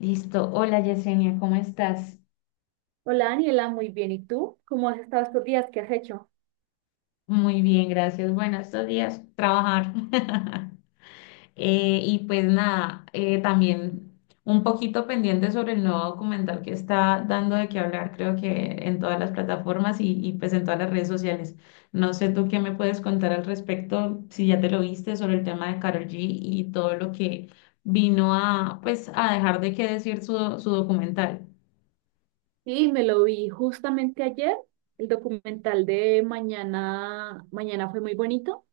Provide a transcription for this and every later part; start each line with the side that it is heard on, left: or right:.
left: Listo. Hola Yesenia, ¿cómo estás?
right: Hola Daniela, muy bien. ¿Y tú? ¿Cómo has estado estos días? ¿Qué has hecho?
left: Muy bien, gracias. Bueno, estos días trabajar. Y pues nada, también un poquito pendiente sobre el nuevo documental que está dando de qué hablar, creo que en todas las plataformas y pues en todas las redes sociales. No sé tú qué me puedes contar al respecto, si ya te lo viste sobre el tema de Karol G y todo lo que vino a pues a dejar de qué decir su documental.
right: Sí, me lo vi justamente ayer. El documental de Mañana, Mañana fue muy bonito.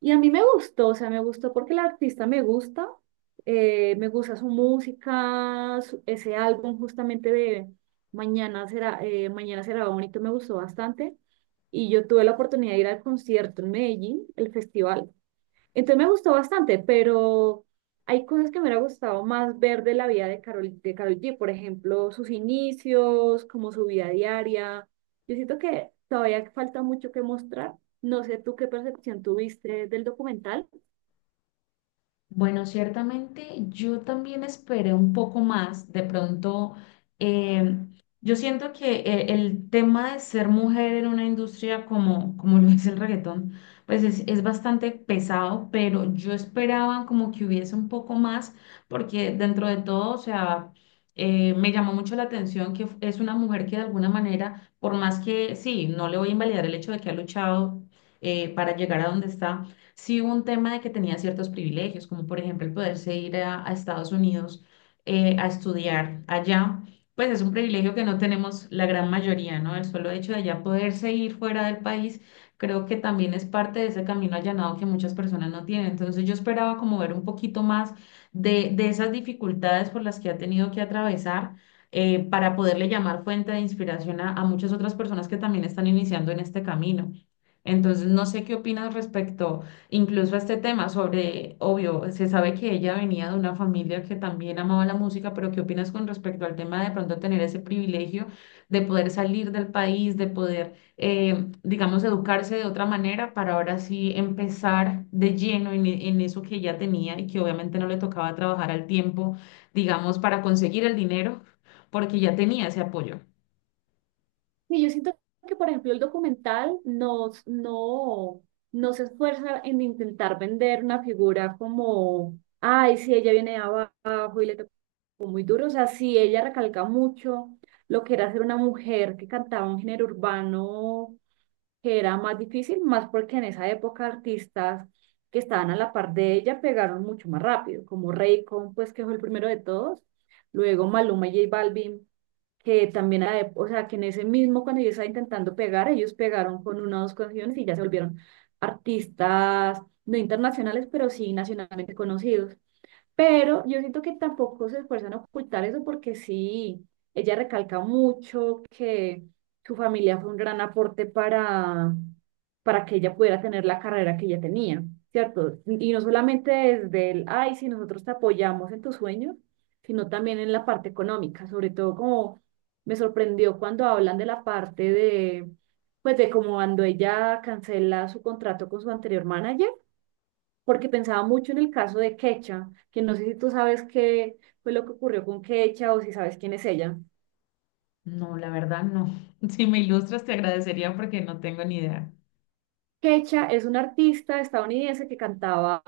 right: Y a mí me gustó, o sea, me gustó porque la artista me gusta. Me gusta su música, ese álbum justamente de Mañana será bonito, me gustó bastante. Y yo tuve la oportunidad de ir al concierto en Medellín, el festival. Entonces me gustó bastante, pero hay cosas que me hubiera gustado más ver de la vida de Carol, de Karol G, por ejemplo, sus inicios, como su vida diaria. Yo siento que todavía falta mucho que mostrar. No sé tú qué percepción tuviste del documental.
left: Bueno, ciertamente yo también esperé un poco más. De pronto, eh, yo siento que el tema de ser mujer en una industria como lo es el reggaetón, pues es bastante pesado, pero yo esperaba como que hubiese un poco más, porque dentro de todo, o sea, me llamó mucho la atención que es una mujer que de alguna manera, por más que sí, no le voy a invalidar el hecho de que ha luchado para llegar a donde está sí hubo un tema de que tenía ciertos privilegios, como por ejemplo el poderse ir a Estados Unidos a estudiar allá, pues es un privilegio que no tenemos la gran mayoría, ¿no? El solo hecho de allá poderse ir fuera del país, creo que también es parte de ese camino allanado que muchas personas no tienen. Entonces yo esperaba como ver un poquito más de esas dificultades por las que ha tenido que atravesar. Para poderle llamar fuente de inspiración a muchas otras personas que también están iniciando en este camino. Entonces, no sé qué opinas respecto. Incluso este tema sobre, obvio, se sabe que ella venía de una familia que también amaba la música, pero ¿qué opinas con respecto al tema de pronto tener ese privilegio de poder salir del país, de poder, digamos, educarse de otra manera para ahora sí empezar de lleno en, en eso que ella tenía y que obviamente no le tocaba trabajar al tiempo, digamos, para conseguir el dinero, porque ya tenía ese apoyo?
right: Sí, yo siento que, por ejemplo, el documental nos, no, no se esfuerza en intentar vender una figura como, ay, si ella viene de abajo y le tocó muy duro. O sea, sí, ella recalca mucho lo que era ser una mujer que cantaba un género urbano que era más difícil, más porque en esa época artistas que estaban a la par de ella pegaron mucho más rápido, como Raycon, pues que fue el primero de todos, luego Maluma y J Balvin que también, o sea, que en ese mismo, cuando yo estaba intentando pegar, ellos pegaron con una o dos canciones y ya se volvieron artistas, no internacionales, pero sí nacionalmente conocidos. Pero yo siento que tampoco se esfuerzan a ocultar eso porque sí, ella recalca mucho que su familia fue un gran aporte para que ella pudiera tener la carrera que ella tenía, ¿cierto? Y no solamente desde el, ay, si nosotros te apoyamos en tus sueños, sino también en la parte económica, sobre todo como me sorprendió cuando hablan de la parte de, pues de como cuando ella cancela su contrato con su anterior manager porque pensaba mucho en el caso de Quecha, que no sé si tú sabes qué fue lo que ocurrió con Quecha o si sabes quién es ella.
left: No, la verdad no. Si me ilustras, te agradecería porque no tengo ni idea.
right: Kecha es una artista estadounidense que cantaba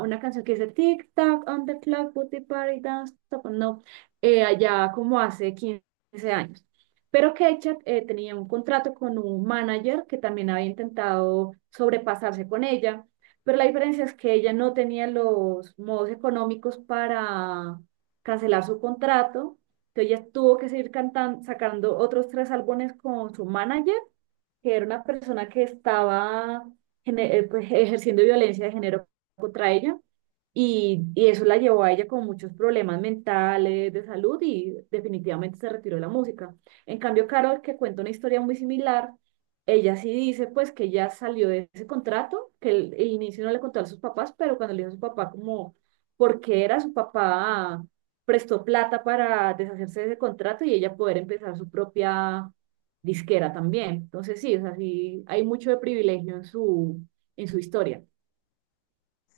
right: una canción que dice Tic Tac on the clock, put the party down, stop. No, allá como hace 15 años. Pero Kecha tenía un contrato con un manager que también había intentado sobrepasarse con ella, pero la diferencia es que ella no tenía los modos económicos para cancelar su contrato, entonces ella tuvo que seguir cantando, sacando otros tres álbumes con su manager que era una persona que estaba pues, ejerciendo violencia de género contra ella y eso la llevó a ella con muchos problemas mentales, de salud y definitivamente se retiró de la música. En cambio, Carol, que cuenta una historia muy similar, ella sí dice pues que ya salió de ese contrato, que el inicio no le contó a sus papás, pero cuando le dijo a su papá como por qué era su papá prestó plata para deshacerse de ese contrato y ella poder empezar su propia disquera también. Entonces sí, o sea, sí, hay mucho de privilegio en en su historia.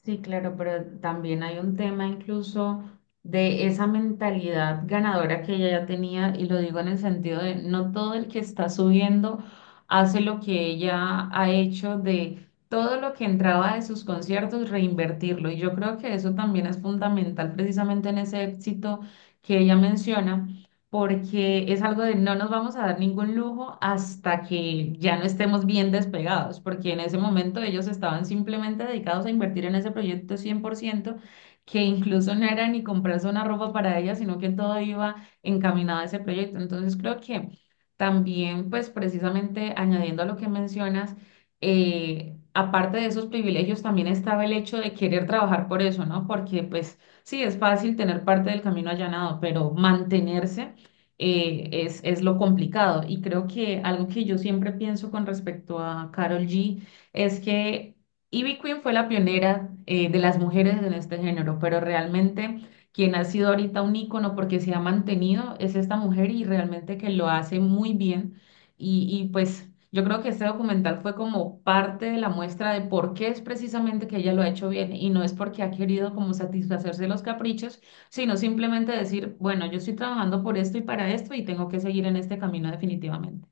left: Sí, claro, pero también hay un tema incluso de esa mentalidad ganadora que ella ya tenía, y lo digo en el sentido de no todo el que está subiendo hace lo que ella ha hecho de todo lo que entraba de sus conciertos, reinvertirlo. Y yo creo que eso también es fundamental precisamente en ese éxito que ella menciona porque es algo de no nos vamos a dar ningún lujo hasta que ya no estemos bien despegados, porque en ese momento ellos estaban simplemente dedicados a invertir en ese proyecto 100% que incluso no era ni comprarse una ropa para ella, sino que todo iba encaminado a ese proyecto. Entonces creo que también, pues precisamente añadiendo a lo que mencionas, aparte de esos privilegios, también estaba el hecho de querer trabajar por eso, ¿no? Porque pues sí, es fácil tener parte del camino allanado, pero mantenerse es lo complicado. Y creo que algo que yo siempre pienso con respecto a Carol G es que Ivy Queen fue la pionera de las mujeres en este género, pero realmente quien ha sido ahorita un ícono porque se ha mantenido es esta mujer y realmente que lo hace muy bien. Y pues yo creo que este documental fue como parte de la muestra de por qué es precisamente que ella lo ha hecho bien y no es porque ha querido como satisfacerse los caprichos sino simplemente decir, bueno, yo estoy trabajando por esto y para esto y tengo que seguir en este camino definitivamente.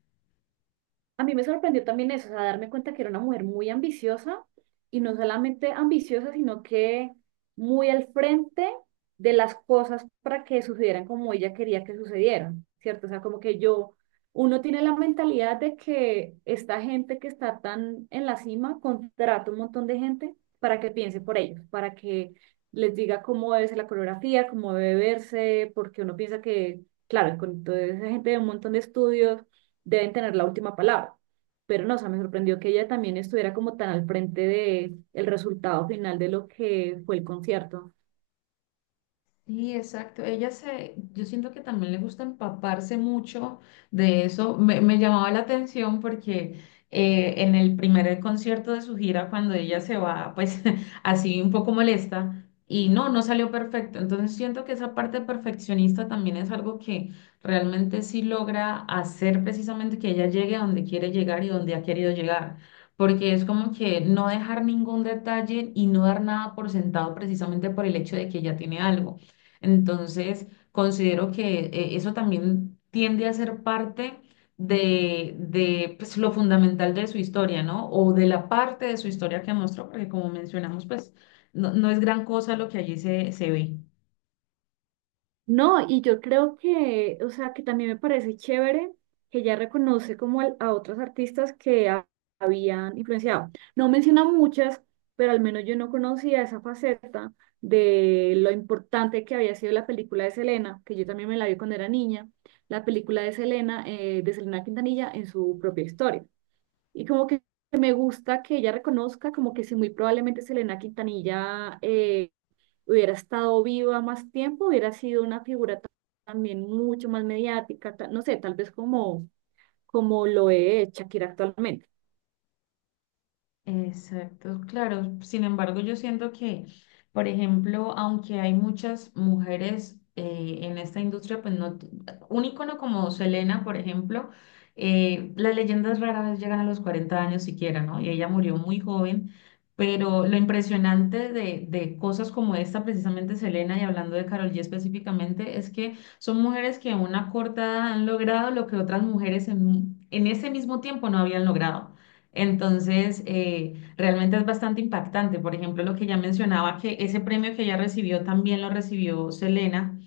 right: A mí me sorprendió también eso, o sea, darme cuenta que era una mujer muy ambiciosa y no solamente ambiciosa, sino que muy al frente de las cosas para que sucedieran como ella quería que sucedieran, ¿cierto? O sea, como que yo, uno tiene la mentalidad de que esta gente que está tan en la cima contrata un montón de gente para que piense por ellos, para que les diga cómo debe ser la coreografía, cómo debe verse, porque uno piensa que, claro, con toda esa gente de un montón de estudios deben tener la última palabra. Pero no, o sea, me sorprendió que ella también estuviera como tan al frente de el resultado final de lo que fue el concierto.
left: Sí, exacto. Yo siento que también le gusta empaparse mucho de eso. Me llamaba la atención porque en el primer concierto de su gira, cuando ella se va, pues así un poco molesta y no salió perfecto. Entonces siento que esa parte perfeccionista también es algo que realmente sí logra hacer precisamente que ella llegue a donde quiere llegar y donde ha querido llegar. Porque es como que no dejar ningún detalle y no dar nada por sentado precisamente por el hecho de que ella tiene algo. Entonces, considero que eso también tiende a ser parte de pues, lo fundamental de su historia, ¿no? O de la parte de su historia que mostró, porque como mencionamos, pues no, no es gran cosa lo que allí se ve.
right: No, y yo creo que, o sea, que también me parece chévere que ella reconoce como a otros artistas que habían influenciado. No menciona muchas, pero al menos yo no conocía esa faceta de lo importante que había sido la película de Selena, que yo también me la vi cuando era niña, la película de Selena Quintanilla en su propia historia. Y como que me gusta que ella reconozca como que si muy probablemente Selena Quintanilla hubiera estado viva más tiempo, hubiera sido una figura también mucho más mediática, no sé, tal vez como, como lo es Shakira actualmente.
left: Exacto, claro. Sin embargo, yo siento que, por ejemplo, aunque hay muchas mujeres en esta industria, pues no, un ícono como Selena, por ejemplo, las leyendas rara vez llegan a los 40 años siquiera, ¿no? Y ella murió muy joven, pero lo impresionante de cosas como esta, precisamente Selena, y hablando de Karol G específicamente, es que son mujeres que a una corta edad han logrado lo que otras mujeres en ese mismo tiempo no habían logrado. Entonces, realmente es bastante impactante. Por ejemplo, lo que ya mencionaba, que ese premio que ella recibió también lo recibió Selena,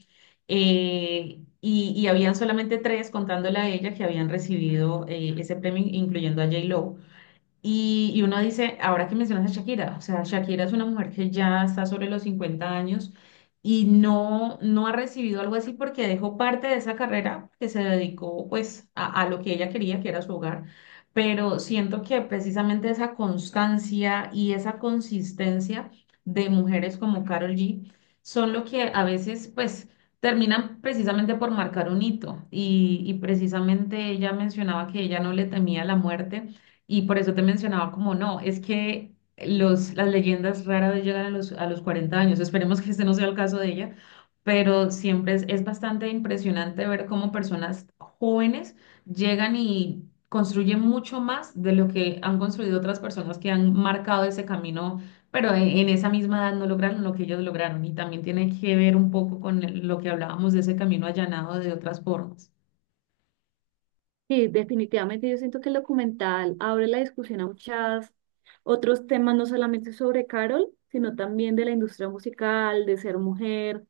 left: y habían solamente tres, contándole a ella, que habían recibido ese premio, incluyendo a J-Lo. Y uno dice, ahora que mencionas a Shakira, o sea, Shakira es una mujer que ya está sobre los 50 años y no, no ha recibido algo así porque dejó parte de esa carrera que se dedicó pues a lo que ella quería, que era su hogar. Pero siento que precisamente esa constancia y esa consistencia de mujeres como Karol G son lo que a veces pues terminan precisamente por marcar un hito. Y precisamente ella mencionaba que ella no le temía la muerte y por eso te mencionaba como no, es que las leyendas rara vez llegan a los 40 años. Esperemos que este no sea el caso de ella, pero siempre es bastante impresionante ver cómo personas jóvenes llegan y construyen mucho más de lo que han construido otras personas que han marcado ese camino, pero en esa misma edad no lograron lo que ellos lograron. Y también tiene que ver un poco con lo que hablábamos de ese camino allanado de otras formas.
right: Sí, definitivamente yo siento que el documental abre la discusión a muchas otros temas, no solamente sobre Carol, sino también de la industria musical, de ser mujer,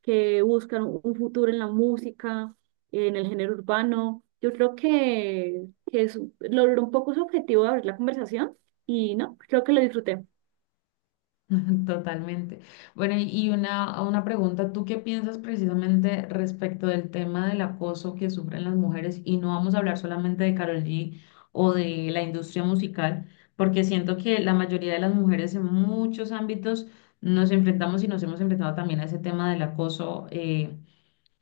right: que buscan un futuro en la música, en el género urbano. Yo creo que es, logró un poco su objetivo de abrir la conversación y no, creo que lo disfruté.
left: Totalmente. Bueno, y una pregunta, ¿tú qué piensas precisamente respecto del tema del acoso que sufren las mujeres? Y no vamos a hablar solamente de Karol G o de la industria musical, porque siento que la mayoría de las mujeres en muchos ámbitos nos enfrentamos y nos hemos enfrentado también a ese tema del acoso,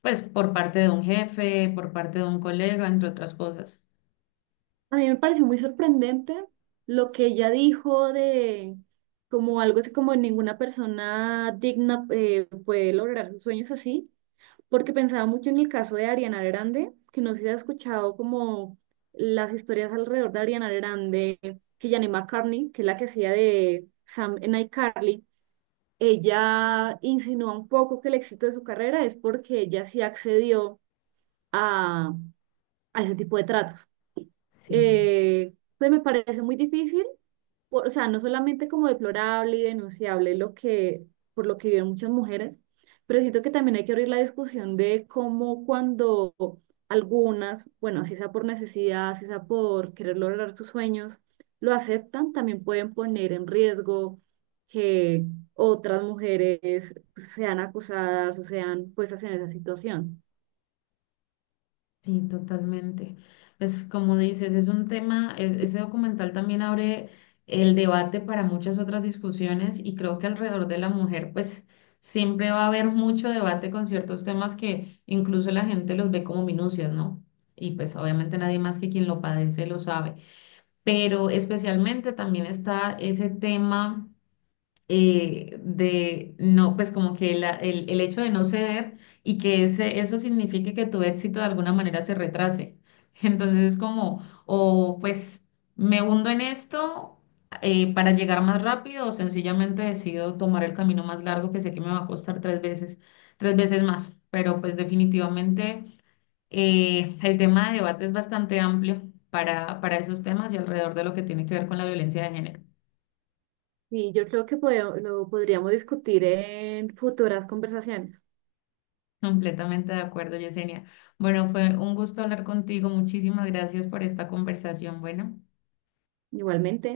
left: pues por parte de un jefe, por parte de un colega, entre otras cosas.
right: A mí me pareció muy sorprendente lo que ella dijo de como algo así como ninguna persona digna puede lograr sus sueños así. Porque pensaba mucho en el caso de Ariana Grande, que no sé si has escuchado como las historias alrededor de Ariana Grande, que Janelle McCartney, que es la que hacía de Sam en iCarly, ella insinúa un poco que el éxito de su carrera es porque ella sí accedió a, a ese tipo de tratos.
left: Sí, sí.
right: Pues me parece muy difícil, o sea, no solamente como deplorable y denunciable lo que, por lo que viven muchas mujeres, pero siento que también hay que abrir la discusión de cómo cuando algunas, bueno, así sea por necesidad, así sea por querer lograr sus sueños, lo aceptan, también pueden poner en riesgo que otras mujeres pues, sean acusadas o sean puestas en esa situación.
left: Sí, totalmente. Pues como dices, es un tema, ese documental también abre el debate para muchas otras discusiones y creo que alrededor de la mujer, pues siempre va a haber mucho debate con ciertos temas que incluso la gente los ve como minucias, ¿no? Y pues obviamente nadie más que quien lo padece lo sabe. Pero especialmente también está ese tema de no, pues como que el hecho de no ceder y que eso signifique que tu éxito de alguna manera se retrase. Entonces es como, o pues me hundo en esto para llegar más rápido o sencillamente decido tomar el camino más largo que sé que me va a costar tres veces más. Pero pues definitivamente el tema de debate es bastante amplio para esos temas y alrededor de lo que tiene que ver con la violencia de género.
right: Sí, yo creo que lo podríamos discutir en futuras conversaciones.
left: Completamente de acuerdo, Yesenia. Bueno, fue un gusto hablar contigo. Muchísimas gracias por esta conversación. Bueno.
right: Igualmente.